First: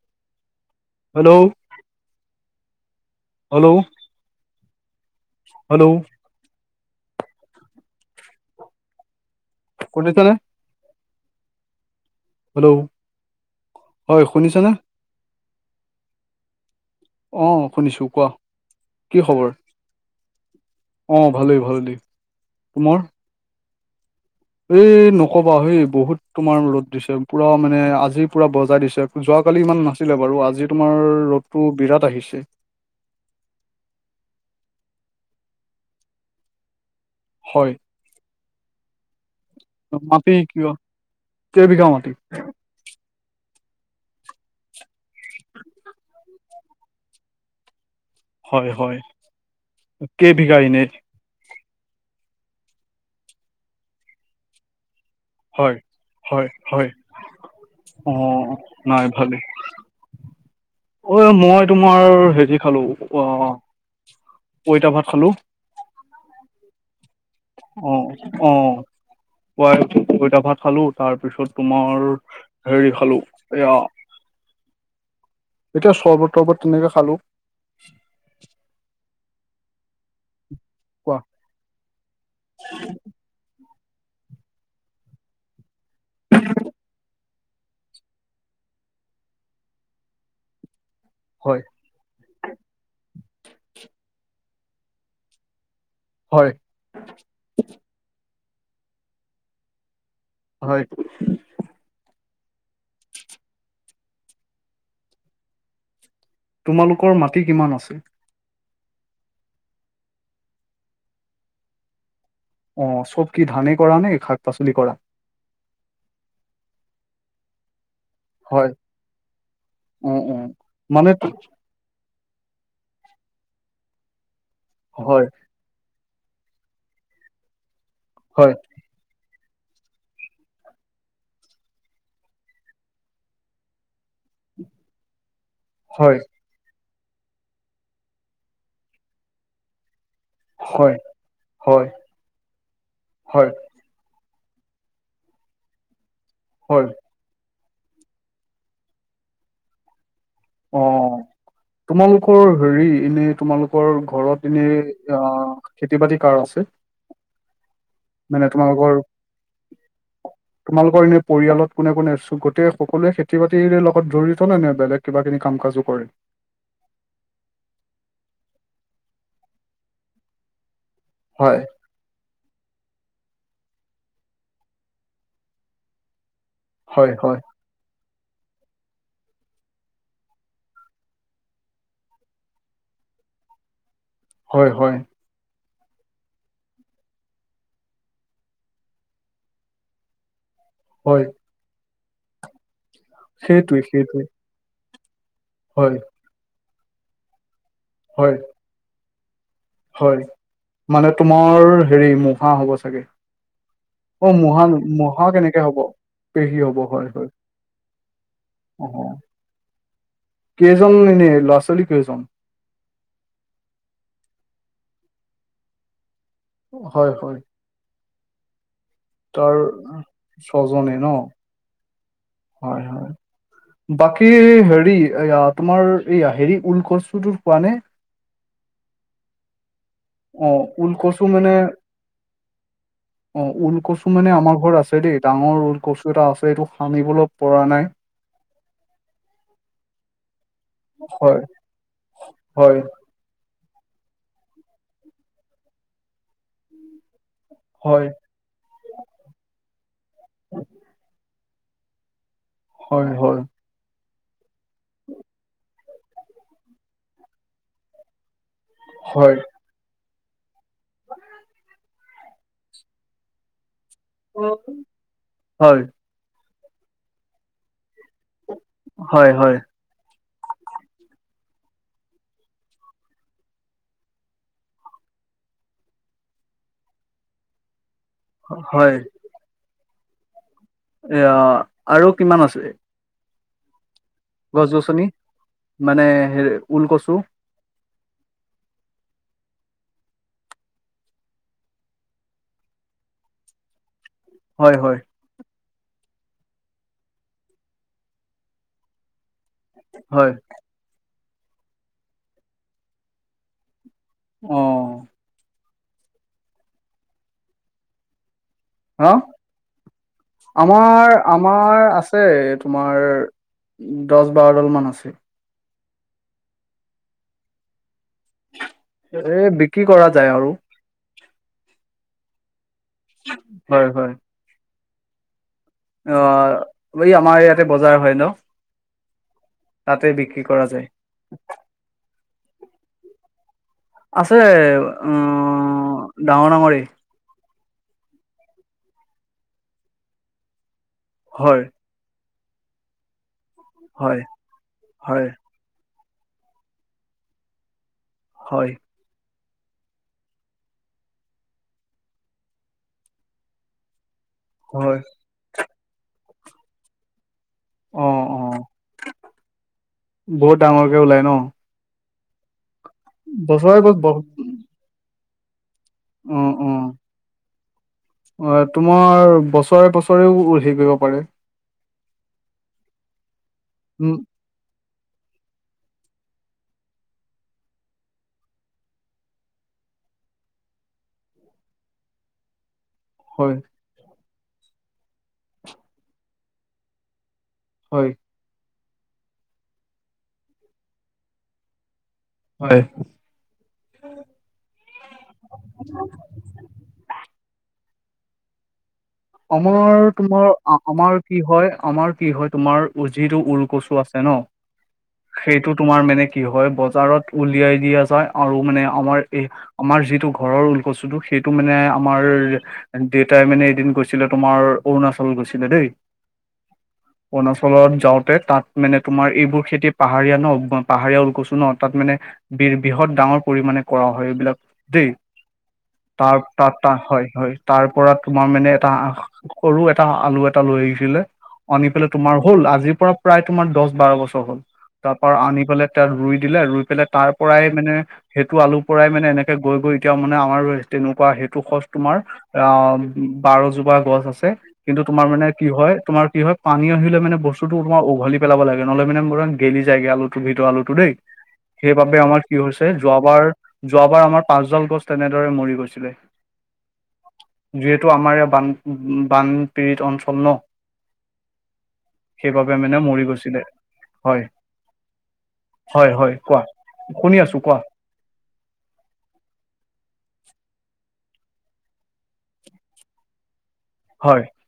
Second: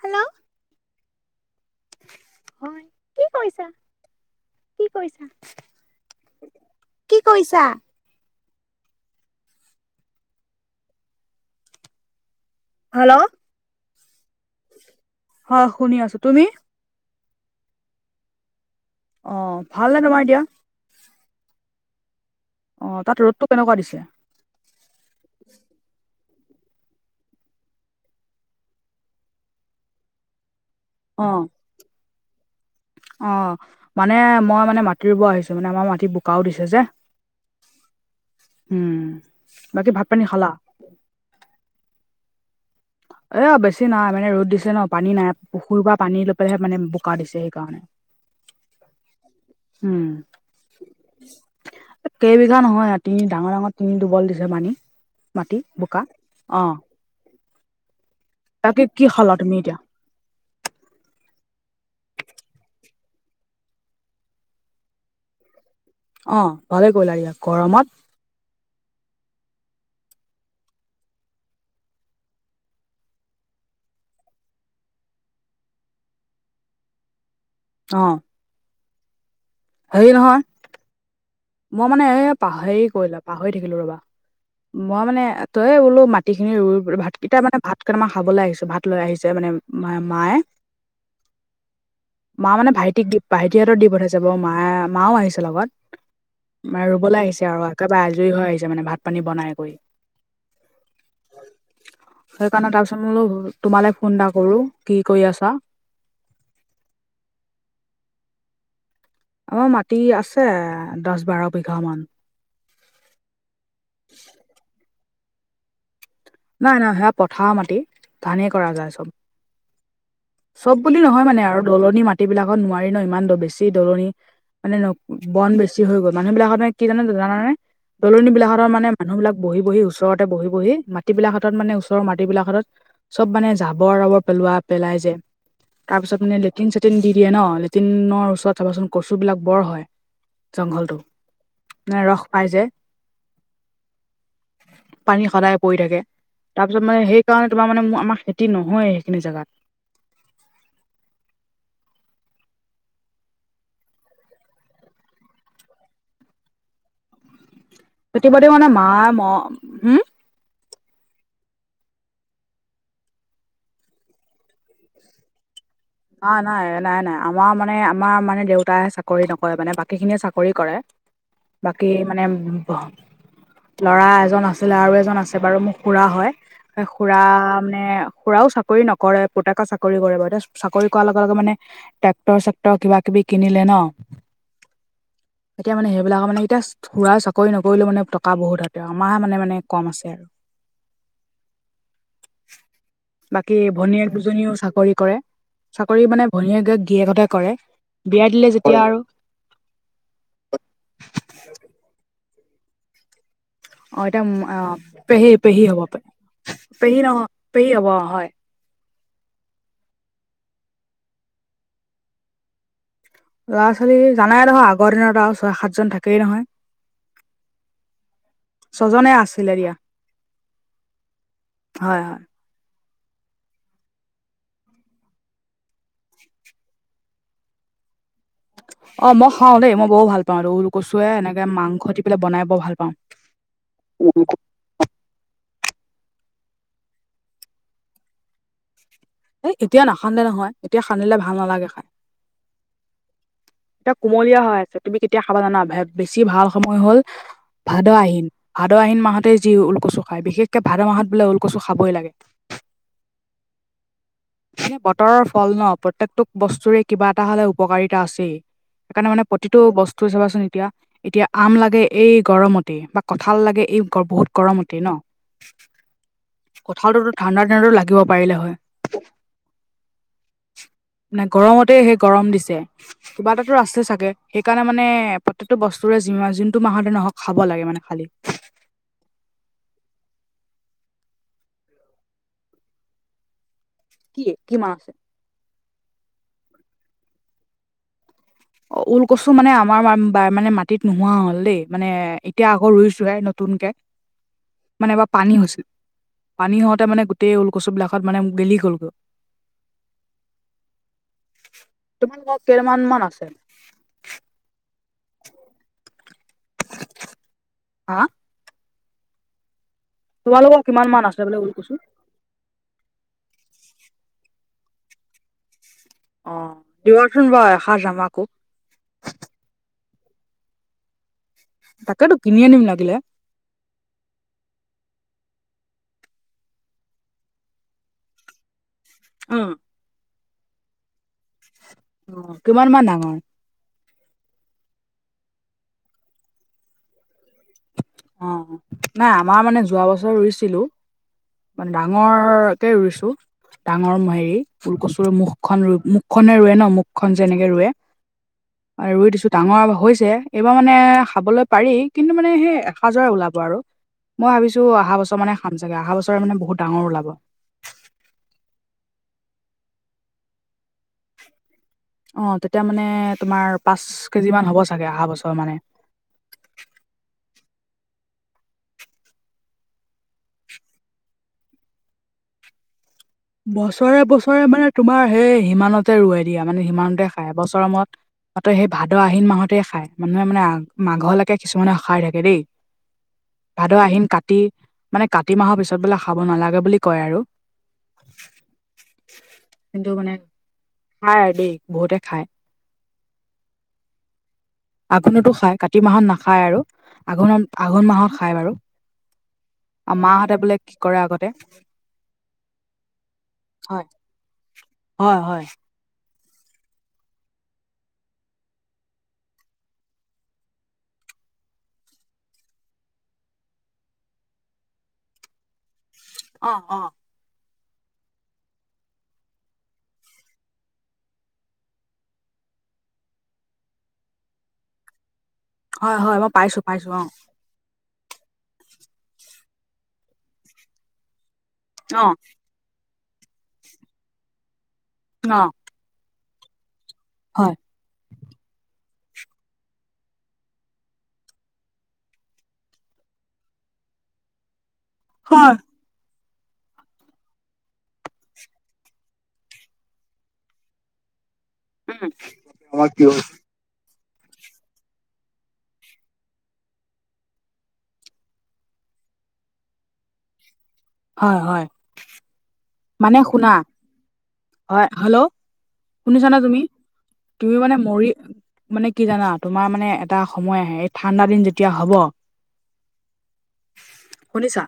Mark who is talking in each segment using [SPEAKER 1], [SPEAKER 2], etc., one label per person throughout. [SPEAKER 1] Hello.
[SPEAKER 2] Hello.
[SPEAKER 1] হয়। কি
[SPEAKER 2] hello
[SPEAKER 1] কৰিছা? কি কৰিছা?
[SPEAKER 2] হেল্ল'
[SPEAKER 1] কি কৰিছা?
[SPEAKER 2] শুনিছনে? হেল্ল'।
[SPEAKER 1] হেল্ল'।
[SPEAKER 2] হয় শুনিছনে?
[SPEAKER 1] হয় শুনি আছো, তুমি?
[SPEAKER 2] অঁহ শুনিছো কোৱা, কি
[SPEAKER 1] অ'
[SPEAKER 2] খবৰ?
[SPEAKER 1] ভালনে তোমাৰ এতিয়া?
[SPEAKER 2] অ' ভালেই ভাল দেই।
[SPEAKER 1] অ' তাত ৰ'দটো কেনকুৱা দিছে?
[SPEAKER 2] এ নকবা হেই বহুত তোমাৰ ৰ'দ দিছে পুৰা মানে আজি পুৰা বজাই দিছে। যোৱাকালি ইমান নাছিলে বাৰু, আজি তোমাৰ
[SPEAKER 1] অ'
[SPEAKER 2] ৰ'দটো বিৰাট আহিছে।
[SPEAKER 1] অ' মানে মই মানে মাটি ৰুব আহিছো, মানে আমাৰ মাটি বোকাও দিছে যে।
[SPEAKER 2] হয়
[SPEAKER 1] উম, বাকী ভাত পানী খালা?
[SPEAKER 2] কেই বিঘা মাটি?
[SPEAKER 1] এ বেছি নাই, মানে ৰ'দ দিছে ন পানী নাই পুখুৰীৰ পৰা পানী লৈ পেলাইহে মানে বোকা দিছে সেইকাৰণে।
[SPEAKER 2] হয়, হয়,
[SPEAKER 1] উম,
[SPEAKER 2] কেই বিঘা এনেই?
[SPEAKER 1] কেইবিঘা নহয়, তিনি ডাঙৰ ডাঙৰ তিনি দুবল দিছে পানী। মাটি
[SPEAKER 2] হয়
[SPEAKER 1] বোকা।
[SPEAKER 2] হয়
[SPEAKER 1] অ'
[SPEAKER 2] হয় অ
[SPEAKER 1] বাকী কি
[SPEAKER 2] নাই
[SPEAKER 1] খালা
[SPEAKER 2] ভালেই।
[SPEAKER 1] তুমি এতিয়া?
[SPEAKER 2] ঐ মই তোমাৰ হেৰি খালোঁ অ পইতা ভাত খালোঁ।
[SPEAKER 1] অ' ভালে কৰিলা ইয়াক।
[SPEAKER 2] অঁ অঁ। পই পঁইতা ভাত খালোঁ, তাৰপিছত তোমাৰ হেৰি খালোঁ এইয়া এতিয়া চৰ্বত তৰ্বত তেনেকে খালোঁ।
[SPEAKER 1] অ'। হেৰি নহয়।
[SPEAKER 2] কোৱা?
[SPEAKER 1] মই মানে এ পাহেৰি কৰিলা পাহৰি থাকিলো ৰবা! মই মানে তইয়ে বোলো মাটিখিনি ৰুই বুৰে ভাত এতিয়া মানে ভাতকেটামান খাবলৈ আহিছো ভাত লৈ আহিছে মানে মা মায়ে।
[SPEAKER 2] হয়।
[SPEAKER 1] মা মানে ভাইটিক দি ভাইটিহঁতক দি পঠাইছে বাৰু মা মাও আহিছে বাৰু লগত।
[SPEAKER 2] হয়।
[SPEAKER 1] মানে ৰুবলৈ আহিছে আৰু একেবাৰে আজৰি হৈ আহিছে মানে ভাত - পানী বনাই কৰি।
[SPEAKER 2] হয়।
[SPEAKER 1] সেইকাৰণে তাৰপিছত মোলো তোমালৈ ফোন এটা কৰোঁ কি কৰি আছ?
[SPEAKER 2] তোমালোকৰ মাটি কিমান আছিল?
[SPEAKER 1] আমাৰ মাটি আছে দছ - বাৰ বিঘামান।
[SPEAKER 2] অ চব কি ধানে কৰা নে এই শাক - পাচলি কৰা?
[SPEAKER 1] নাই নাই সেয়া পথাৰ মাটি। ধানেই
[SPEAKER 2] হয়
[SPEAKER 1] কৰা যায় চ'ব,
[SPEAKER 2] অ অ
[SPEAKER 1] চ'ব বুলি নহয় মানে আৰু দলনি মাটিবিলাকত নোৱাৰি ন ইমান দ বেছি দলনি মানে ন
[SPEAKER 2] হয়
[SPEAKER 1] বন বেছ ছি হৈ গ'ল মানুহবিলাকৰ মানে কি জানে জানানে
[SPEAKER 2] হয়
[SPEAKER 1] দলনিবিলাকহতৰ মানে মানুহবিলাক বহি - বহি ওচৰতে বহি - বহি মাট টিবিলাকহতত মানে ওচৰৰ মাটিবিলাকহতত চ'ব মানে জাবৰ - জাবৰ পেলোৱা পেলাই যে
[SPEAKER 2] হয়
[SPEAKER 1] তাৰপিছত মানে লেটিন - চেটিন দি দিয়ে ন, লেটিনৰ ওচৰত চাবাচোন কচুবিলাক বৰ হয়।
[SPEAKER 2] হয়
[SPEAKER 1] জংঘলটো
[SPEAKER 2] হয়
[SPEAKER 1] মানে ৰস পাই যে।
[SPEAKER 2] হয়
[SPEAKER 1] পানী সদায় পৰি থাকে
[SPEAKER 2] হয়
[SPEAKER 1] তাৰপিছত মানে সেই সেই কাৰণে তোমাৰ মানে আমাৰ খেতি নহয় সেইখিনি জেগাত।
[SPEAKER 2] অ। তোমালোকৰ হেৰি এনে তোমালোকৰ ঘৰত এনে অ খেতি-বাতি কাৰ আছে?
[SPEAKER 1] তেতিবাদও মানে মা ম হুম!
[SPEAKER 2] তোমালোকৰ এনেই পৰিয়ালত কোনে কোনে আছো গোটেই সকলোৱে খেতি - বাতিৰে লগত জড়িত নে বেলেগ কিবাকিনি কাম-কাজো কৰে?
[SPEAKER 1] নাই নাই নাই নাই আমাৰ মানে আমাৰ মানে দেউতাই চাকৰি নকৰে মানে বাকীখিনিয়ে চাকৰি কৰে। [inaudible]
[SPEAKER 2] হয়।
[SPEAKER 1] বাকী মানে ভ ল'ৰা এজন আছিলে আৰু এজন আছে বাৰু মোৰ খুৰা হয়। সে
[SPEAKER 2] হয়
[SPEAKER 1] খুৰা
[SPEAKER 2] হয়
[SPEAKER 1] মানে খুৰাও চাকৰি নকৰে পুতেক চাকৰি কৰে বাৰু এতিয়া চু চাকৰি কৰাৰ লগে লগে মানে টেক্টৰ - চেক্টৰ কিবা - কিবি কিনিলে ন
[SPEAKER 2] হয় হয়।
[SPEAKER 1] এতিয়া মানে সেইবিলাকৰ মানে এতিয়াচ খুৰা চাকৰি নকৰিলেও মানে টকা বহুত হতে আমাৰে মানে মানে কম আছে আৰু।
[SPEAKER 2] হয়।
[SPEAKER 1] বাকী
[SPEAKER 2] সেইটোৱে
[SPEAKER 1] ভনীয়েক
[SPEAKER 2] সেইটোৱে
[SPEAKER 1] দুজনীও চাকৰি কৰে।
[SPEAKER 2] হয়
[SPEAKER 1] চাকৰি মানে ভনীয়েকে গিৰিয়েকহতে কৰে, বিয়া
[SPEAKER 2] হয়
[SPEAKER 1] দিলে যেতিয়া আৰু।
[SPEAKER 2] হয় মানে তোমাৰ হেৰি মহা হ'ব চাগে? অ মহা - মহা কেনেকে হব? পেহী হব হয়
[SPEAKER 1] নহয়
[SPEAKER 2] হয়।
[SPEAKER 1] পেহী হ'ব অ হয়
[SPEAKER 2] অহ, কেইজন এনে ল'ৰা - ছোৱালী কেইজন?
[SPEAKER 1] ল'ৰা ছোৱালী জানাই দেখোন আগৰ দিনত আৰু ছয় সাতজন থাকেই নহয়!
[SPEAKER 2] হয় হয়।
[SPEAKER 1] ছজনে আ।
[SPEAKER 2] তাৰ ছজনে ন?
[SPEAKER 1] হয় হয়!
[SPEAKER 2] হয় হয়! বাকী হেৰি এইয়া তোমাৰ এইয়া হেৰি ওলকচুটো খোৱা নে?
[SPEAKER 1] অ মই খাওঁ দেই মই বৰ ভাল পাওঁ
[SPEAKER 2] অ
[SPEAKER 1] এইটো
[SPEAKER 2] ওল
[SPEAKER 1] ওলকচুৱে
[SPEAKER 2] কচু
[SPEAKER 1] এনেকে মাংস দি পেলাই বনাই বৰ ভাল পাওঁ।
[SPEAKER 2] ওলকচু মানে আমাৰ ঘৰত আছে দেই ডাঙৰ ওলকচু এটা আছে এইটো খানিবলে পৰা নাই।
[SPEAKER 1] সেই এতিয়া নাখান্দে নহয় এতিয়া খান্দিলে ভাল
[SPEAKER 2] হয়
[SPEAKER 1] নালাগে খাই।
[SPEAKER 2] হয়।
[SPEAKER 1] এতিয়া কুমলীয়া হৈ আছে, তুমি কেতিয়া খাবা জানা বেছি ভাল সময় হল ভাদ
[SPEAKER 2] হয়
[SPEAKER 1] আহিন। ভাদ আহিন মাহতেই যি ওলকচু খায়, বিশেষকে ভাদ মাহত বোলে ওলকচু খাবই লাগে।
[SPEAKER 2] হয় হয়!
[SPEAKER 1] সেই বতৰৰ ফল ন প্ৰত্যেকটোক বস্তুৰে কিবা এটা হ'লে উপকাৰিতা আছেই। সেইকাৰণে মানে
[SPEAKER 2] হয়
[SPEAKER 1] প্ৰতিটো বস্তু বস্তু চাবাচোন এতিয়া, এতিয়া আম লাগে এই গৰমতে বা কঁঠাল লাগে এই বহুত গৰমতে ন,
[SPEAKER 2] হয়
[SPEAKER 1] কঠালটোতো ঠাণ্ডা দিনতো লাগিব পাৰিলে হয়।
[SPEAKER 2] হয় হয়,
[SPEAKER 1] মানে গৰমতে সেই গৰম দিছে কিবা এটাতো আছে চাগে, সেইকাৰণে মানে প্ৰত্যেকটো বস্তুৰে যি যোনটো মাহতে নহওক খাব লাগে মানে খালী।
[SPEAKER 2] হয়। এইয়া আৰু কিমান আছে?
[SPEAKER 1] কি? কি
[SPEAKER 2] গছ
[SPEAKER 1] মাহ আছে
[SPEAKER 2] গছনি মানে হে ওলকচু?
[SPEAKER 1] অ ওলকচু মানে আমাৰ মানে মাটিত নোহোৱা হ'ল দেই, মানে এতিয়া আকৌ ৰুইছোহে নতুনকে।
[SPEAKER 2] হয়
[SPEAKER 1] মানে
[SPEAKER 2] হয়
[SPEAKER 1] বাপ পানী হৈছিল, পানী হওঁতে মানে গোটেই ওলকচু বিলাকত মানে গেলি গ'লগৈ।
[SPEAKER 2] হয়,
[SPEAKER 1] তোমালোকৰ কেইমান মান আছে?
[SPEAKER 2] অ,
[SPEAKER 1] [unintelligible] হা,
[SPEAKER 2] হা,
[SPEAKER 1] তোমালোকৰ কিমান মান
[SPEAKER 2] আমাৰ
[SPEAKER 1] আছে বোলে ঊল কৈছো
[SPEAKER 2] আমাৰ আছে - আছে তোমাৰ দহ বাৰ ডাল মান আছে।
[SPEAKER 1] অ দিবচোন বাও এসাঁজ আমাকো।
[SPEAKER 2] এ বিক্ৰী কৰা যায় আৰু।
[SPEAKER 1] তাকে তো কিনি আনিম লাগিলে।
[SPEAKER 2] হয় হয়। অ এই আমাৰ ইয়াতে বজাৰ হয় ন।
[SPEAKER 1] উম,
[SPEAKER 2] তাতে বিক্ৰী কৰা যায়।
[SPEAKER 1] অ কিমান মান ডাঙৰ?
[SPEAKER 2] আছে, উ ডাঙৰ ডাঙৰেই।
[SPEAKER 1] অ নাই আমাৰ মানে যোৱা বছৰ ৰুইছিলো
[SPEAKER 2] হয়,
[SPEAKER 1] ডাঙ। মোৰ কে ৰুইছো ডাঙৰ
[SPEAKER 2] হয়,
[SPEAKER 1] হেৰি ফুলকচু
[SPEAKER 2] হয়,
[SPEAKER 1] মুখখন মুখ। মুখ খনে ৰুৱে ন মুখন যেনেকে ৰুৱে।
[SPEAKER 2] হয়।
[SPEAKER 1] ৰুই দিছোঁ ডাঙৰ হৈছে এইবাৰ মানে খাবলৈ পাৰি কিন্তু মানে সেই। সাজৰে ওলাব আৰু মই ভাবিছো
[SPEAKER 2] হয়,
[SPEAKER 1] অহা বছৰ মানে খাম চাগে অহা বছৰে মান বহুত ডাঙৰ ওলাব।
[SPEAKER 2] অ অ বহুত ডাঙৰকে ওলাই ন।
[SPEAKER 1] অ তেতিয়া মানে তোমাৰ
[SPEAKER 2] বছৰে
[SPEAKER 1] পাঁচ
[SPEAKER 2] বছ ব
[SPEAKER 1] কেজি মান হ'ব চাগে অহা বছৰ মানে।
[SPEAKER 2] অ অ। অ তোমাৰ বছৰে বছৰেও হেৰি কৰিব পাৰি।
[SPEAKER 1] বছৰে
[SPEAKER 2] উম,
[SPEAKER 1] বছৰে মানে। তোমাৰ সেই সিমানতে ৰুৱাই দিয়া মানে সিমানতে খাই এ বছৰ মোৰত। মাত সেই ভাদ আহিন মাহতেই খাই মানুহে মানে মাঘলৈকে কিছুমানে খাই থাকে দেই।
[SPEAKER 2] হয়।
[SPEAKER 1] ভাদ আহিম কাতি মানে কাতি মাহৰ পিছত বোলে খাব নালাগে বুলি কয় আৰু।
[SPEAKER 2] হয়।
[SPEAKER 1] কিন্তু মানে খাই আৰু দেই বহুতে খাই।
[SPEAKER 2] হয়।
[SPEAKER 1] আঘোণতো খায় কাতি মাহত নাখায় আৰু আঘোণত আঘোণ মাহত খায় বাৰু।
[SPEAKER 2] আমাৰ
[SPEAKER 1] আৰু মাহঁতে
[SPEAKER 2] তোমাৰ
[SPEAKER 1] বোলে কি কৰে
[SPEAKER 2] আমাৰ
[SPEAKER 1] আগতে
[SPEAKER 2] কি হয় আমাৰ কি হয় তোমাৰ যিটো
[SPEAKER 1] হয়
[SPEAKER 2] উৰকচু আছে। ন
[SPEAKER 1] হয় হয়
[SPEAKER 2] সেইটোত। তোমাৰ মানে কি হয় বজাৰত উলিয়াই দিয়া যায় আৰু মানে আমাৰ এই। আমাৰ যিটো ঘৰৰ ওলকচুটো সেইটো মানে আমাৰ দেউতাই মানে এদিন গৈ। যেনে তোমাৰ অৰুণাচল গৈছিলে দেই।
[SPEAKER 1] অ অ।
[SPEAKER 2] অৰুণাচলত যাওঁতে তাত মানে তোমাৰ এইবোৰ খেতি পাহাৰীয়া ন পাহাৰীয়া ওলকছো ন তাত মানে। বি বৃহৎ ডাঙৰ পৰিমাণে কৰা হয় এইবিলাক দেই।
[SPEAKER 1] হয় হয় মই
[SPEAKER 2] তাৰ
[SPEAKER 1] পাইছো
[SPEAKER 2] তা
[SPEAKER 1] পাইছো
[SPEAKER 2] তা
[SPEAKER 1] অ',
[SPEAKER 2] হয় হয়। তাৰ পৰা তোমাৰ মানে এটা সৰু এটা আলু এটা লৈ আহিছিলে আনি পেলাই
[SPEAKER 1] অ',
[SPEAKER 2] তোমাৰ। হ'ল আজিৰ পৰা প্ৰায় তোমাৰ দচ বাৰ বছৰ হ'ল তাৰ পৰা
[SPEAKER 1] অ',
[SPEAKER 2] আনি পেলাই তাত ৰুই দিলে ৰুই পেলাই। তাৰ
[SPEAKER 1] হয়।
[SPEAKER 2] পৰাই মানে। সেইটো আলু পৰাই মানে এনেকে গৈ গৈ এতিয়া মানে আমাৰ তেনেকুৱা সেইটো খচ তোমাৰ। অ বাৰজোপা গছ আছে কিন্তু তোমাৰ মানে কি হয়। তোমাৰ কি হয় পানী আহিলে মানে বস্তুটো তোমাৰ উঘলি পেলাব লাগে নহ'লে মানে ম গেলি যায়গে আলুটো ভিতৰত আলুটো দেই।
[SPEAKER 1] [inaudible]
[SPEAKER 2] সেইবাবে আমাৰ কি হৈছে যোৱাবাৰ। যোৱাবাৰ আমাৰ পাঁচজন গছ তেনেদৰে মৰি গৈছিলে যিতু। এইটো আমাৰে বান বানপীড়িত অঞ্চল ন।
[SPEAKER 1] হয় হয়
[SPEAKER 2] সেইবাবে
[SPEAKER 1] মানে
[SPEAKER 2] মৰি
[SPEAKER 1] শুনা
[SPEAKER 2] গৈছিলে
[SPEAKER 1] হয় হেল্ল'।
[SPEAKER 2] হয় হয়
[SPEAKER 1] শুনিছানে তুমি
[SPEAKER 2] কোৱা শুনি
[SPEAKER 1] তুমি
[SPEAKER 2] আছো
[SPEAKER 1] মানে
[SPEAKER 2] কোৱা
[SPEAKER 1] মৰি। মানে কি জানা তোমাৰ মানে এটা সময় আহে ঠাণ্ডা দিন যেতিয়া হ'ব।
[SPEAKER 2] হয়
[SPEAKER 1] শুনিছা?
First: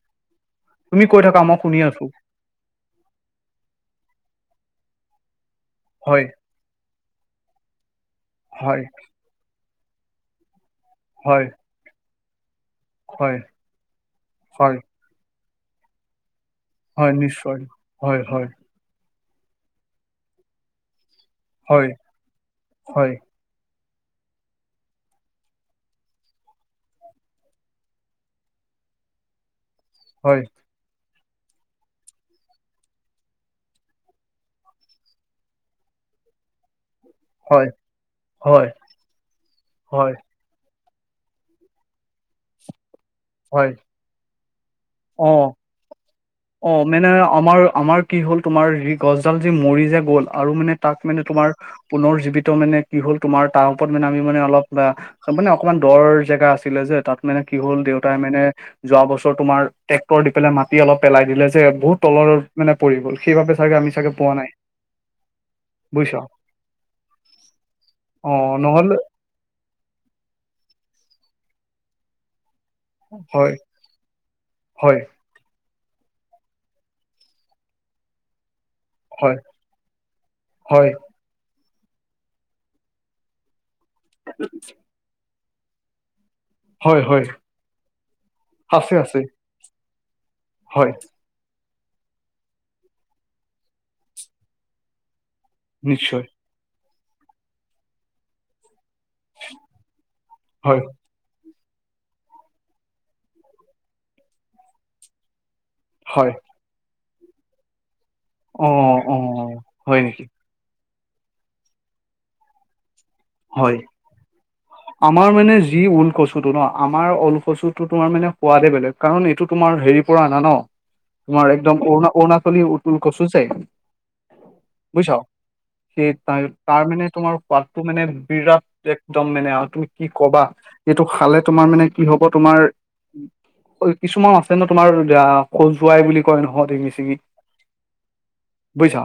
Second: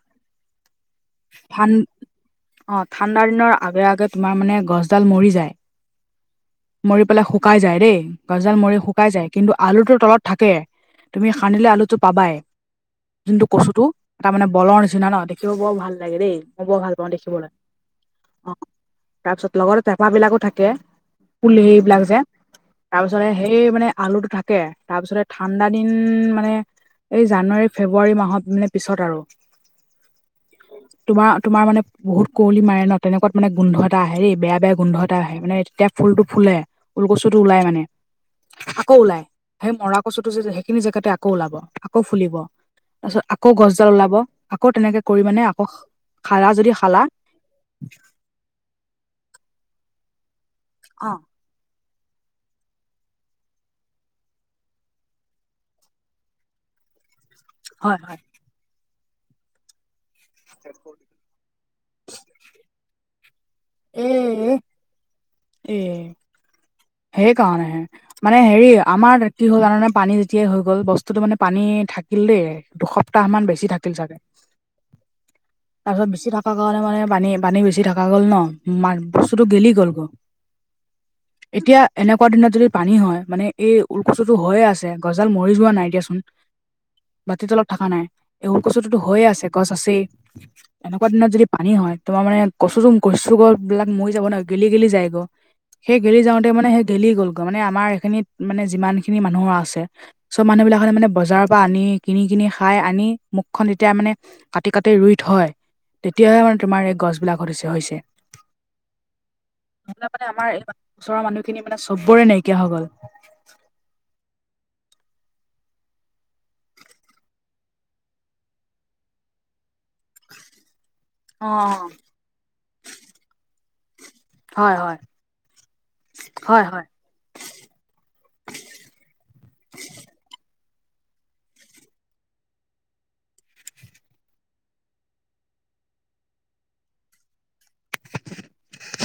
[SPEAKER 2] তুমি কৈ থাকা মই
[SPEAKER 1] ঠান
[SPEAKER 2] শুনি আছো।
[SPEAKER 1] অ ঠাণ্ডা দিনৰ আগে আগে তোমাৰ মানে গছডাল মৰি যায়।
[SPEAKER 2] হয়।
[SPEAKER 1] মৰি পেলাই শুকাই যায় দেই, গছডাল মৰি
[SPEAKER 2] হয়
[SPEAKER 1] শুকাই যায় কিন্তু আলুটো তলত থাকেই। তুমি
[SPEAKER 2] হয়
[SPEAKER 1] খানিলে আলুটো পাবাই,
[SPEAKER 2] হয়
[SPEAKER 1] যোনটো কচুটো এটা মানে বলৰ
[SPEAKER 2] হয়
[SPEAKER 1] নিচিনা ন। দেখিব বৰ ভাল লাগে দেই, মই বৰ ভাল পাওঁ
[SPEAKER 2] হয়
[SPEAKER 1] দেখিবলৈ
[SPEAKER 2] নিশ্চয় হয় হয়
[SPEAKER 1] অ'। তাৰপিছত লগৰ পেপ বিলাকো থাকে, কুল সেই
[SPEAKER 2] হয়
[SPEAKER 1] বিলাক যে তাৰ
[SPEAKER 2] হয়
[SPEAKER 1] পিছতে। সেই মানে আলুটো থাকে, তাৰ পিছতে ঠাণ্ডা দিন মানে। এই জানুৱাৰী- ফেব্ৰুৱাৰী মাহত মানে পিছত আৰু।
[SPEAKER 2] হয়।
[SPEAKER 1] তোমাৰ - তোমাৰ মানে বহুত কুঁৱলী মাৰে ন, তেনেকুৱাত মানে গোন্ধ এটা আহে দেই বেয়া - বেয়া গোন্ধ এটা আহে মানে তেতিয়া। ফুল টো ফুলে ফুলকচু টো ওলাই
[SPEAKER 2] হয়
[SPEAKER 1] মানে,
[SPEAKER 2] হয়
[SPEAKER 1] আকৌ ওলাই সেই মৰা
[SPEAKER 2] হয়
[SPEAKER 1] কচু টো যে। সেইখিনি জেগাতে আকৌ ওলাব আকৌ ফুলিব তাৰপিছত আকৌ
[SPEAKER 2] হয়
[SPEAKER 1] গছডাল ওলাব আকৌ তেনেকে। কৰি
[SPEAKER 2] অ
[SPEAKER 1] মানে আকৌ খালা
[SPEAKER 2] অ
[SPEAKER 1] যদি খালা।
[SPEAKER 2] মানে আমাৰ- আমাৰ কি হ'ল তোমাৰ গছডাল যে মৰি যে গ'ল আৰু মানে তাক
[SPEAKER 1] অ
[SPEAKER 2] মানে তোমাৰ। পুনৰ জীৱিত মানে কি হ'ল তোমাৰ তাৰ ওপৰত মানে আমি মানে অলপ। মানে অকমান দৰ জেগা আছিলে যে, তাত মানে কি হল
[SPEAKER 1] হয়
[SPEAKER 2] দেউতাই
[SPEAKER 1] হয়
[SPEAKER 2] মানে যোৱা বছৰ তোমাৰ। ট্ৰেক্টৰ দি পেলাই মাটি অলপ পেলাই দিলে যে বহুত তলত মানে পৰি গল সেইবাবে। চাগে আমি
[SPEAKER 1] এ
[SPEAKER 2] চাগে পোৱা নাই।
[SPEAKER 1] এ'
[SPEAKER 2] বুজিছা
[SPEAKER 1] সেইকাৰণেহে
[SPEAKER 2] অ
[SPEAKER 1] মানে হেৰি
[SPEAKER 2] নহ'লে
[SPEAKER 1] আমাৰ। কি হ'ল জানানে পানী যেতিয়াই হৈ গ'ল, বস্তুটো মানে পানী থাকিল দেই। দুসপ্তাহ মান
[SPEAKER 2] হয়
[SPEAKER 1] বেছি থাকিল চাগে।
[SPEAKER 2] হয়
[SPEAKER 1] তাৰ পিছত বেচি থকা কাৰণে মানে পানী- পানী বেচি থকা গ'ল ন,
[SPEAKER 2] হয়
[SPEAKER 1] বস্তুতটো গেলি গ'ল গৈ।
[SPEAKER 2] হয়।
[SPEAKER 1] এতিয়া এনেকুৱা দিনত যদি পানী হয় মানে এই ওলকচুটো হৈয়ে আছে। গজদাল মৰি যোৱা নাই দিয়াচোন।
[SPEAKER 2] হয় হয়
[SPEAKER 1] মাটি তলত থকা নাই, এই ওলকচুটো হৈয়ে আছে গছ আছেই
[SPEAKER 2] হয়
[SPEAKER 1] এনেকুৱা দিনত যদি। পানী হয়, তমাৰ মানে কচু কচুগছ বিলাক মৰি যাব নহ গেলি - গেলি যাব। সেই গেলি
[SPEAKER 2] নিশ্চয়
[SPEAKER 1] যাওঁতে মানে সেই গেলি গ'লগৈ, মানে আমাৰ এইখিনিত মানে যিমান খিনি মানুহৰ আছে। চ' মুহবাক
[SPEAKER 2] হয়
[SPEAKER 1] হলে মে [unintelligible] বজাৰৰ পৰা আনি কিনি- কিনি খাই আনি, মুখন যেতিয়া মানে কাটি কাটি ৰুই থয়।
[SPEAKER 2] হয়
[SPEAKER 1] তেতিয়াহে মানে তোমাৰ এই গছ বিলাকত হৈছে হৈছে।
[SPEAKER 2] অঁ অঁ।
[SPEAKER 1] নহ'লে মানে আমাৰ ওচৰৰ মানুহখিনি মানে চবৰে নাইকিয়া হৈ গল।
[SPEAKER 2] হয়।
[SPEAKER 1] [inaudible]
[SPEAKER 2] আমাৰ মানে যি ঊল কচুটো ন, আমাৰ ঊল কচুটো তোমাৰ মানে সোৱাদে বেলেগ কাৰণ এইটো তোমাৰ হেৰি। প না ন
[SPEAKER 1] অ
[SPEAKER 2] তোমাৰ একদম
[SPEAKER 1] অ',
[SPEAKER 2] অৰুণা অৰুণাচলী উতুল কচু যে। [unintelligible]
[SPEAKER 1] হয় হয়
[SPEAKER 2] বুজিছ, সেই ত
[SPEAKER 1] হয় হয়
[SPEAKER 2] তাৰ মানে তোমাৰ সোৱাদটো মানে। বিৰাট একদম মানে আৰু তুমি কি ক'বা। এইটো খালে তোমাৰ মানে কি হ'ব তোমাৰ। কিছুমান আছে ন, তোমাৰ খজুৱাই বুলি কয় নহয় দিঙি - চিগি। বুজিছা।